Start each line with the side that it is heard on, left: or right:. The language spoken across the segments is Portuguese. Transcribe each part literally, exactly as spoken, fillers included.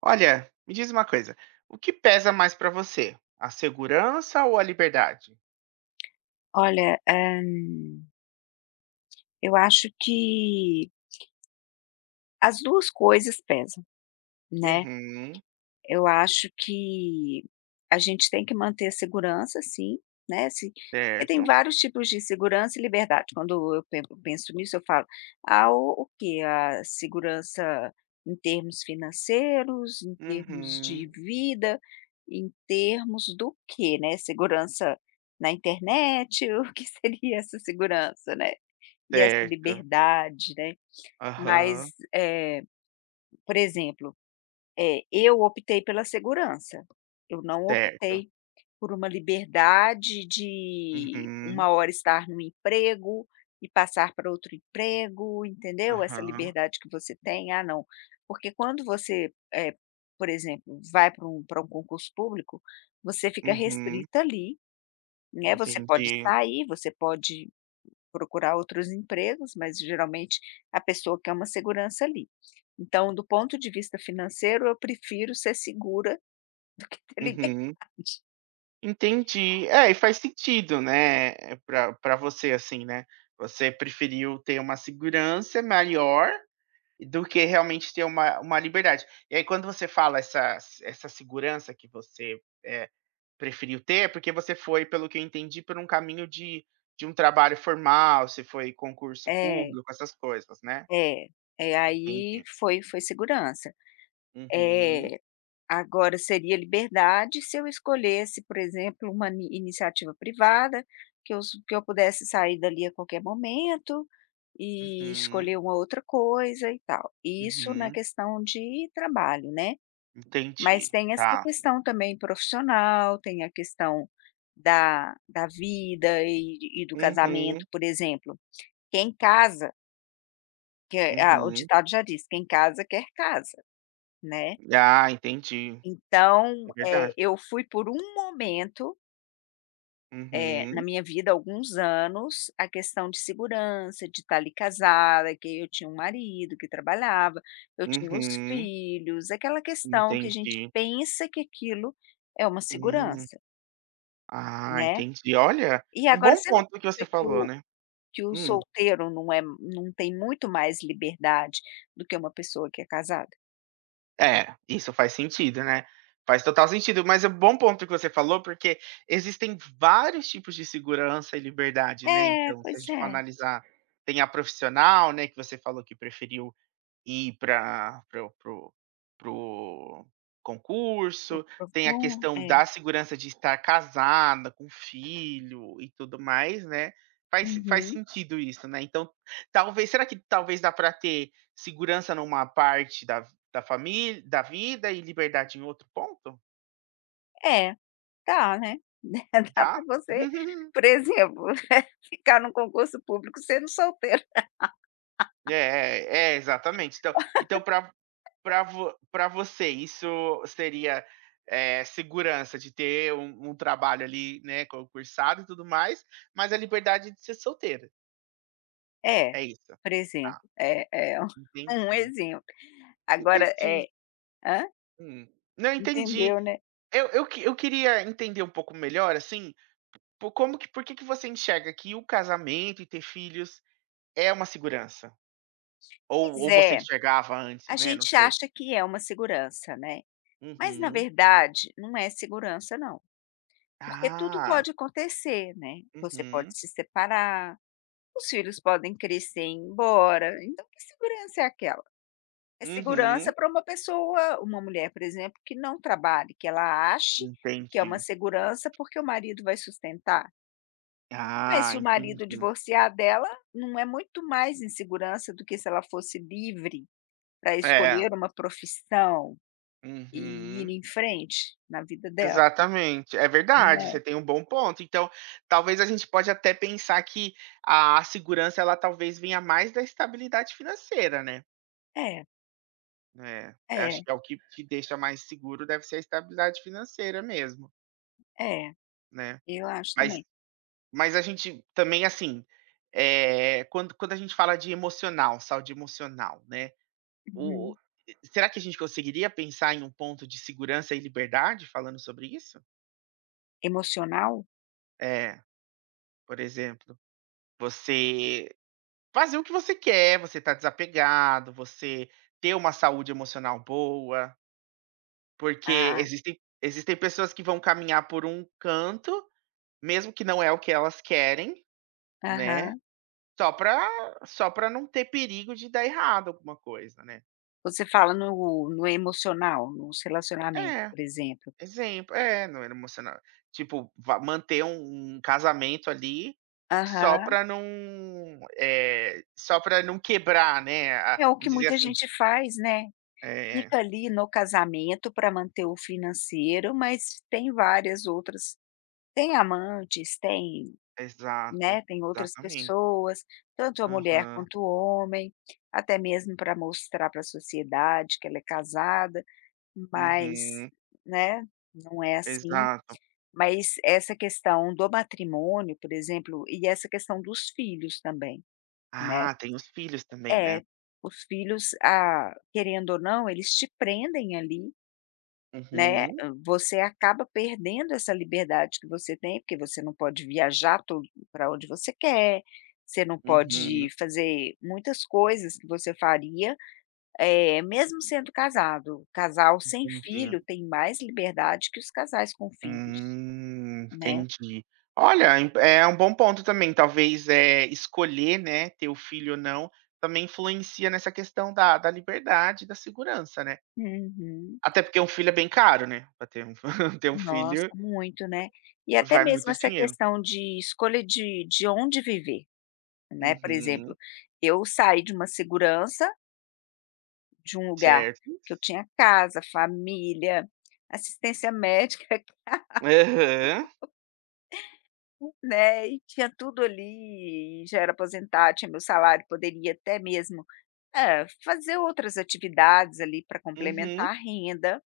right: Olha, me diz uma coisa, o que pesa mais pra você? A segurança ou a liberdade?
left: Olha, hã, eu acho que as duas coisas pesam, né.
right: Uhum,
left: Eu acho que a gente tem que manter a segurança sim, né, se porque tem
right: certo.
left: vários tipos de segurança e liberdade. Quando eu pen penso nisso, eu falo: "Ah, o o quê? A segurança em termos financeiros, em termos
right: Uhum,
left: de vida, em termos do quê, né? Segurança na internet, o que seria essa segurança, né?" E essa
right: certo.
left: liberdade, né. Mas,
right: Aham,
left: eh, por exemplo, eh, eu optei pela segurança, eu não
right: certo.
left: optei por uma liberdade de
right: Uhum,
left: uma hora estar num emprego e passar para outro emprego, entendeu? Essa
right: aham,
left: liberdade que você tem, "Ah, não", porque quando você, eh, por exemplo, vai para um para um concurso público, você fica
right: uhum,
left: restrita ali, né, você pode
right: entendi.
left: sair, você pode procurar outros empregos, mas geralmente a pessoa quer uma segurança ali. Então, do ponto de vista financeiro, eu prefiro ser segura, e
right: Uhum,
left: inteligente.
right: entendi. É, e faz sentido, né, pra pra você, assim, né, você preferiu ter uma segurança maior do que realmente ter uma uma liberdade. E aí quando você fala essa essa segurança que você, eh, preferiu ter, é porque você foi, pelo que eu entendi, por um caminho de de um trabalho formal, você foi concurso
left: É,
right: público, essas coisas, né?
left: é, é, aí
right: Entendi.
left: foi foi segurança.
right: Uhum,
left: É, agora seria liberdade se eu escolhesse, por exemplo, uma ni iniciativa privada, que eu su que eu pudesse sair dali a qualquer momento e
right: uhum,
left: escolher uma outra coisa e tal. Isso na
right: uhum.
left: questão de trabalho, né. Mas
right: Entendi,
left: tem essa
right: tá.
left: questão também profissional, tem a questão da da vida e e do
right: Uhum,
left: casamento, por exemplo. Quem casa que é- Ah, o
right: uhum.
left: ditado já diz: "Quem casa quer casa", né.
right: Ah, entendi.
left: Então,
right: É
left: eh,
right: verdade.
left: eu fui por um momento, eh, na
right: Uhum,
left: minha vida, alguns anos, a questão de segurança, de estar ali casada, que eu tinha um marido que trabalhava, eu tinha os
right: uhum.
left: filhos, aquela questão que a gente
right: Entendi.
left: pensa que aquilo é uma
right: Hum.
left: segurança,
right: Ah,
left: né.
right: entendi. Olha,
left: E
right: um
left: agora
right: bom
left: você não
right: ponto que você
left: acha que
right: falou,
left: o
right: né.
left: que o
right: Hum.
left: solteiro não é não tem muito mais liberdade do que uma pessoa que é casada?
right: É, isso faz sentido, né. Faz total sentido, mas é um bom ponto que você falou, porque existem vários tipos de segurança e liberdade, né,
left: É,
right: então, se a
left: pois
right: gente for
left: é.
right: analisar, tem a profissional, né, que você falou que preferiu ir pra para o para para o
left: O
right: concurso, tem a
left: Procon
right: questão
left: é.
right: da segurança de estar casada, com filho e tudo mais, né. Faz faz
left: Uhum.
right: sentido isso, né. Então, talvez será que talvez dá para ter segurança numa parte da da família da vida e liberdade em outro ponto?
left: É, dá, né. Dá
right: Dá?
left: para você, por exemplo, ficar num concurso público sendo solteiro.
right: É, é, exatamente. Então então para para vo você isso seria, eh, segurança de ter um um trabalho ali, né, concursado e tudo mais, mas a liberdade de ser solteira,
left: É,
right: é isso?
left: por
right: Ah,
left: exemplo. É é um um
right: entendi,
left: exemplo. Agora
right: entendi.
left: é hã?
right: Hum. Não, entendi.
left: Entendeu, né.
right: Eu eu que eu queria entender um pouco melhor, assim, por como que por que que você enxerga que o casamento e ter filhos é uma segurança? Ou
left: Pois
right: ou você
left: é,
right: enxergava
left: a
right: antes, né, não
left: gente
right: sei.
left: acha que é uma segurança, né, mas na
right: Uhum.
left: verdade não é segurança não. Porque tudo
right: Ah.
left: pode acontecer, né, você pode
right: Uhum,
left: se separar, os filhos podem crescer e ir embora, então que segurança é aquela? É segurança
right: uhum,
left: para uma pessoa uma mulher, por exemplo, que não trabalhe, que ela ache que é uma
right: entendi.
left: segurança porque o marido vai sustentar. Mas
right: Ah,
left: se o marido
right: entendi.
left: divorciar dela, não é muito mais insegurança do que se ela fosse livre para
right: É,
left: escolher uma profissão e ir
right: uhum,
left: em frente na vida dela,
right: exatamente, é verdade,
left: né?
right: você tem um bom ponto. Então, talvez a gente pode até pensar que a segurança ela talvez venha mais da estabilidade financeira, né.
left: É,
right: É, acho
left: é,
right: que é o que te deixa mais seguro deve ser a estabilidade financeira mesmo,
left: é, é.
right: né.
left: eu acho
right: Mas
left: também.
right: mas a gente também, assim, é quando quando a gente fala de emocional, saúde emocional, né. O o
left: Uhum.
right: será que a gente conseguiria pensar em um ponto de segurança e liberdade falando sobre isso?
left: Emocional?
right: É, por exemplo, você fazer o que você quer, você tá desapegado, você ter uma saúde emocional boa, porque
left: Ah,
right: existem existem pessoas que vão caminhar por um canto, mesmo que não é o que elas querem, né,
left: aham.
right: só pra só pra não ter perigo de dar errado alguma coisa, né.
left: Você fala no no emocional, nos relacionamentos,
right: É.
left: por exemplo.
right: Exemplo, é, não era emocional. Tipo, va manter um um casamento ali, só
left: Aham.
right: pra não, eh, só pra não quebrar, né, a
left: É o que
right: vamos dizer
left: muita
right: assim
left: gente faz, né.
right: é,
left: Fica ali no casamento para manter o financeiro, mas tem várias outras tem amantes, tem,
right: exato,
left: né, tem outras
right: exatamente.
left: pessoas, tanto a mulher
right: Aham,
left: quanto o homem, até mesmo para mostrar para a sociedade que ela é casada, mas,
right: uhum,
left: né, não é assim.
right: exato.
left: Mas essa questão do matrimônio, por exemplo, e essa questão dos filhos também, né.
right: Ah, tem os filhos também, né.
left: É, os filhos, ah, querendo ou não, eles te prendem ali, né,
right: Uhum,
left: você acaba perdendo essa liberdade que você tem, porque você não pode viajar para onde você quer, você não
right: uhum,
left: pode fazer muitas coisas que você faria, eh, mesmo sendo casado. Casal sem
right: entendi.
left: filho tem mais liberdade que os casais com filhos,
right: Hum,
left: né.
right: entendi. Olha, im é um bom ponto também, talvez, é escolher, né, ter o filho ou não, também influencia nessa questão da da liberdade e da segurança, né.
left: Uhum.
right: Até porque um filho é bem caro, né, pra ter um ter um
left: Nossa,
right: filho
left: muito, né. E até
right: vai
left: mesmo
right: muito
left: essa
right: dinheiro.
left: questão de escolha de de onde viver, né, por exemplo,
right: Uhum.
left: eu saí de uma segurança, de um lugar
right: Certo.
left: que eu tinha casa, família, assistência médica,
right: Aham.
left: né, e tinha tudo ali, e já era aposentada, tinha meu salário, poderia até mesmo, eh, fazer outras atividades ali para complementar
right: Uhum.
left: a renda,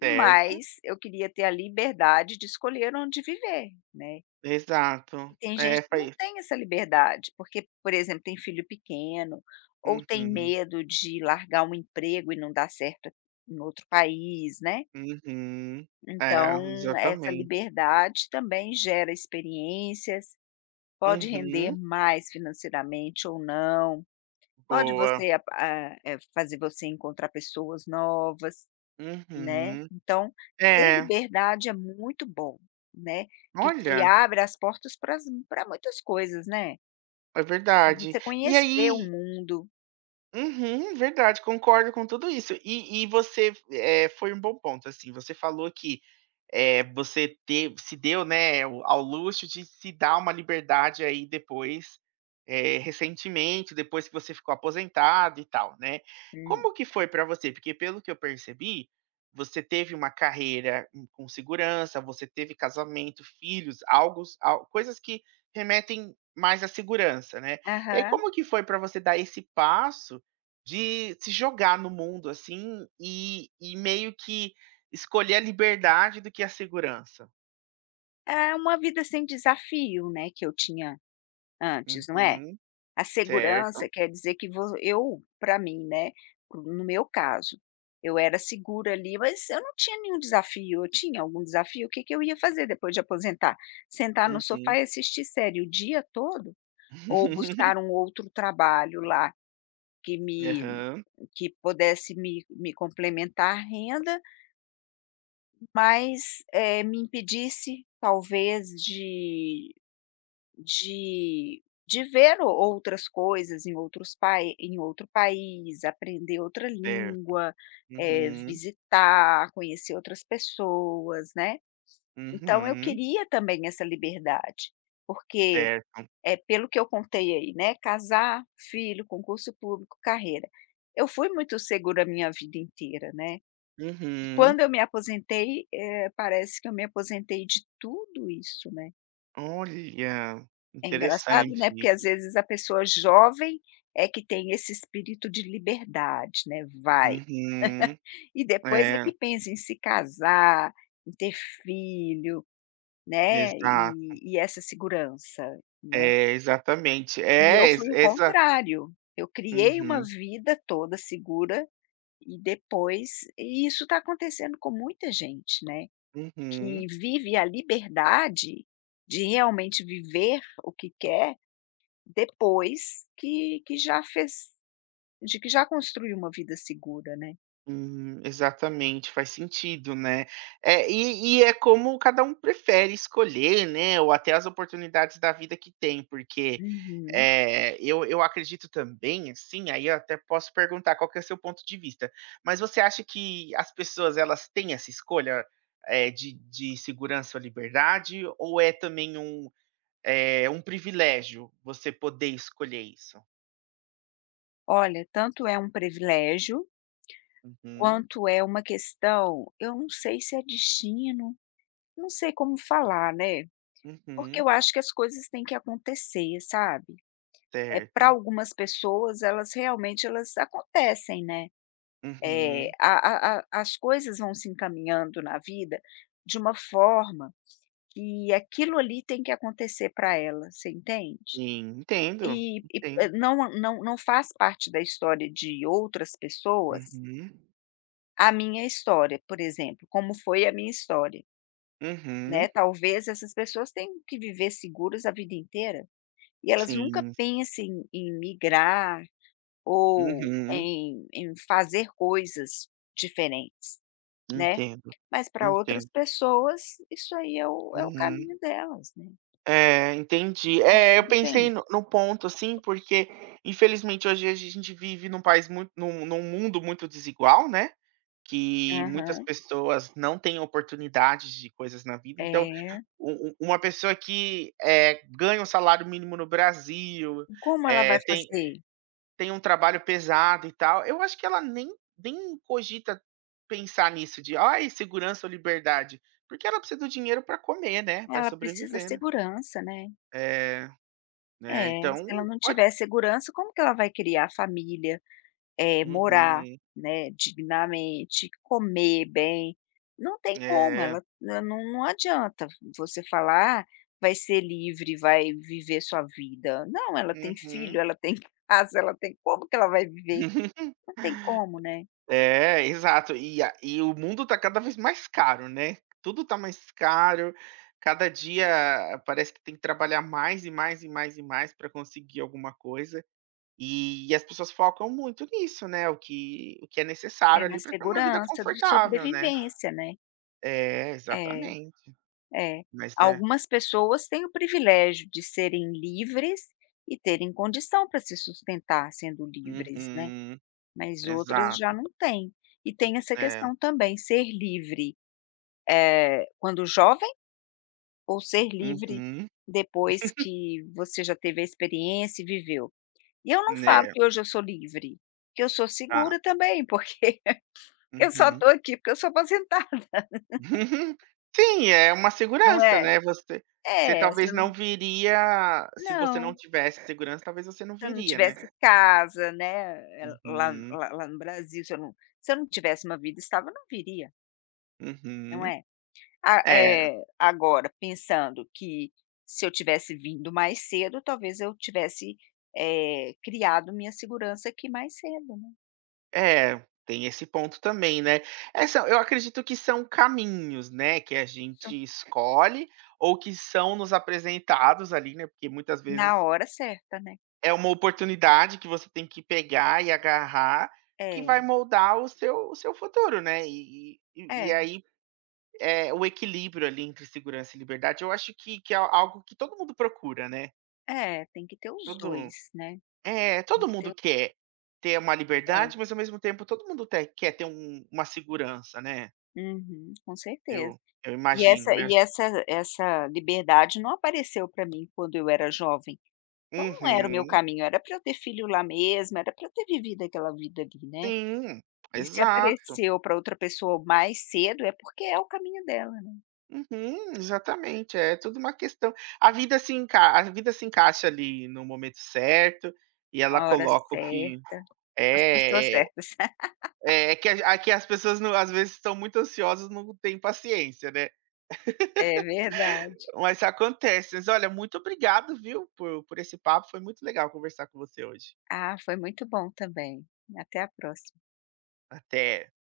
right: Certo.
left: eu queria ter a liberdade de escolher onde viver, né.
right: Exato.
left: E tem
right: É,
left: gente que não
right: faz
left: tem essa liberdade, porque, por exemplo, tem filho pequeno, ou tem
right: Uhum.
left: medo de largar um emprego e não dar certo em outro país, né.
right: Uhum. É,
left: Então, essa
right: exatamente.
left: liberdade também gera experiências, pode render
right: Uhum.
left: mais financeiramente ou não, pode
right: Boa.
left: você a a eh, fazer você encontrar pessoas novas, né.
right: Uhum.
left: Então, ter
right: É.
left: liberdade é muito bom, né, que te
right: Olha,
left: abre as portas para para muitas coisas, né.
right: é
left: Pra
right: verdade.
left: você
right: E
left: conhecer o
right: aí,
left: mundo.
right: uhum, verdade, concordo com tudo isso. E e você, eh, foi um bom ponto, assim, você falou que, é você te se deu, né, o ao luxo de se dar uma liberdade aí depois, eh, recentemente, depois que você ficou aposentado e tal, né.
left: Hum.
right: Como que foi para você? Porque pelo que eu percebi, você teve uma carreira, hum, com segurança, você teve casamento, filhos, algos al coisas que remetem mais à segurança, né. E aí
left: Aham.
right: como que foi para você dar esse passo de se jogar no mundo, assim, e e meio que escolher a liberdade do que a segurança.
left: É uma vida sem desafio, né, que eu tinha antes, não é?
right: Uhum,
left: A
right: certo.
left: segurança quer dizer que vo eu, para mim, né, no meu caso, eu era segura ali, mas eu não tinha nenhum desafio. Eu tinha algum desafio? O que que eu ia fazer depois de aposentar? Sentar no
right: Uhum.
left: sofá e assistir série o dia todo? Ou buscar um outro trabalho lá que me
right: Aham,
left: que pudesse me me complementar a renda. Mas, eh, me impedisse talvez de de de ver o outras coisas em outros pai em outro país, aprender outra
right: certo.
left: língua, eh,
right: Uhum,
left: visitar, conhecer outras pessoas, né. Então eu
right: uhum,
left: queria também essa liberdade, porque,
right: certo.
left: é pelo que eu contei aí, né, casar, filho, concurso público, carreira. Eu fui muito segura a minha vida inteira, né. E
right: Uhum.
left: quando eu me aposentei, eh, parece que eu me aposentei de tudo isso, né.
right: Olha,
left: É engraçado,
right: interessante
left: né, porque
right: isso.
left: às vezes a pessoa jovem é que tem esse espírito de liberdade, né, vai.
right: Uhum.
left: E depois é
right: É,
left: que pensa em se casar, em ter filho, né,
right: exato.
left: e e essa segurança, né.
right: É, exatamente.
left: E eu
right: É,
left: fui
right: exa
left: o
right: exa
left: contrário, eu criei uma
right: uhum,
left: vida toda segura e depois e isso tá acontecendo com muita gente, né.
right: uhum.
left: Que vive a liberdade de realmente viver o que quer depois que que já fez de que já construiu uma vida segura, né.
right: Hum, exatamente, faz sentido, né. É, e e é como cada um prefere escolher, né, ou até as oportunidades da vida que tem, porque,
left: Uhum.
right: eh, eu eu acredito também, assim, aí eu até posso perguntar qual que é o seu ponto de vista, mas você acha que as pessoas elas têm essa escolha, eh, de de segurança ou liberdade, ou é também um, eh, um privilégio você poder escolher isso?
left: Olha, tanto é um privilégio,
right: Uhum,
left: quanto é uma questão. Eu não sei se é destino, não sei como falar, né, porque
right: uhum,
left: eu acho que as coisas têm que acontecer, sabe. É para
right: certo.
left: algumas pessoas elas realmente elas acontecem, né. Eh,
right: Uhum.
left: a a a as coisas vão se encaminhando na vida de uma forma que aquilo ali tem que acontecer para ela, você entende?
right: Sim, entendo,
left: E e
right: entendo.
left: eh, não não não faz parte da história de outras pessoas
right: Uhum.
left: a minha história, por exemplo, como foi a minha história,
right: Uhum.
left: né. Talvez essas pessoas tenham que viver seguras a vida inteira e elas nunca
right: Sim.
left: pensem em migrar ou
right: Uhum.
left: em em fazer coisas diferentes. Né,
right: Entendo,
left: mas para outras
right: entendo.
left: pessoas isso aí é o é o caminho
right: Uhum.
left: delas, né,
right: É, entendi.
left: acho
right: É, eu
left: que
right: pensei
left: depende.
right: no num ponto, assim, porque infelizmente hoje a gente vive num país muito num num mundo muito desigual, né, que muitas
left: Aham,
right: pessoas não têm oportunidades de coisas na vida, então
left: é.
right: u u uma pessoa que, eh, ganha um salário mínimo no Brasil,
left: Como ela
right: eh,
left: vai
right: tem
left: fazer?
right: Tem um trabalho pesado e tal. Eu acho que ela nem nem cogita pensar nisso de: "Ai, segurança ou liberdade", porque ela precisa do dinheiro para comer, né, para
left: Ela precisa da
right: sobreviver, né.
left: segurança, né.
right: É, né,
left: É, se ela
right: então
left: não
right: pode
left: tiver segurança como que ela vai criar família, é morar,
right: uhum.
left: né, dignamente, comer bem, não tem como,
right: É,
left: ela ela não não adianta você falar: "Ah, vai ser livre, vai viver sua vida", não, ela tem filho,
right: uhum.
left: ela tem casa, ela tem como que ela vai viver? Não tem como, né.
right: É, exato. E a e o mundo tá cada vez mais caro, né. Tudo tá mais caro, cada dia parece que tem que trabalhar mais e mais e mais e mais para conseguir alguma coisa. E as pessoas focam muito nisso, né, o que o que é
left: É
right: necessário
left: na
right: ali para ter uma vida
left: segurança de
right: confortável, né.
left: sobrevivência, né.
right: É,
left: É,
right: exatamente.
left: é.
right: Mas é
left: Algumas pessoas têm o privilégio de serem livres e terem condição para se sustentar sendo livres, né,
right: uhum,
left: mas outras já
right: exato,
left: não têm. E tem essa
right: é.
left: questão também, ser livre, eh, quando jovem ou ser livre
right: Uhum.
left: depois que você já teve a experiência e viveu. E eu não falo
right: Né,
left: que hoje eu sou livre, que eu sou
right: tá.
left: segura também, porque eu só
right: Uhum.
left: estou aqui porque eu sou aposentada.
right: Sim, é uma
left: Não
right: segurança,
left: é?
right: né, você você
left: É, se
right: talvez
left: eu não
right: não viria se você não
left: não,
right: tivesse segurança, talvez você não
left: se eu não
right: viria, né.
left: tivesse casa, né, eh, lá
right: Uhum,
left: lá lá no Brasil, se eu não se eu não tivesse uma vida estável, eu não viria, não
right: uhum.
left: é? A
right: É.
left: é. Agora pensando que se eu tivesse vindo mais cedo, talvez eu tivesse, eh, criado minha segurança aqui mais cedo, né.
right: É, tem esse ponto também, né. É, são eu acredito que são caminhos, né, que a
left: Só
right: gente escolhe ou que são nos apresentados ali, né, porque muitas
left: na
right: vezes
left: hora certa, né.
right: é uma oportunidade que você tem que pegar e agarrar, que vai
left: É,
right: moldar o seu o seu futuro, né. E e
left: é,
right: e aí, é o equilíbrio ali entre segurança e liberdade, eu acho que que é algo que todo mundo procura, né.
left: é, tem que ter os
right: Todo
left: dois, né,
right: é,
left: tem
right: todo
left: que ter
right: mundo
left: o
right: quer ter uma
left: é,
right: liberdade, mas ao mesmo tempo todo mundo te quer ter um uma segurança, né.
left: uhum, com certeza.
right: Eu eu
left: E
right: imagino,
left: essa
right: né.
left: e essa essa liberdade não apareceu para mim quando eu era jovem, então não era o meu
right: Uhum.
left: caminho, era para eu ter filho lá mesmo, era para eu ter vivido aquela vida ali, né.
right: Sim,
left: E se
right: exato.
left: apareceu para outra pessoa mais cedo, é porque é o caminho dela, né.
right: Uhum, exatamente. É tudo uma questão a vida se enca a vida se encaixa ali no momento certo, e ela
left: A hora
right: coloca o que
left: certa, com as pessoas
right: é,
left: certas.
right: é é que a a- que as pessoas não às vezes estão muito ansiosas, não têm paciência, né.
left: É verdade.
right: Mas acontece. Mas olha, muito obrigado, viu, por por esse papo, foi muito legal conversar com você hoje.
left: Ah, foi muito bom também. Até a próxima.
right: Até.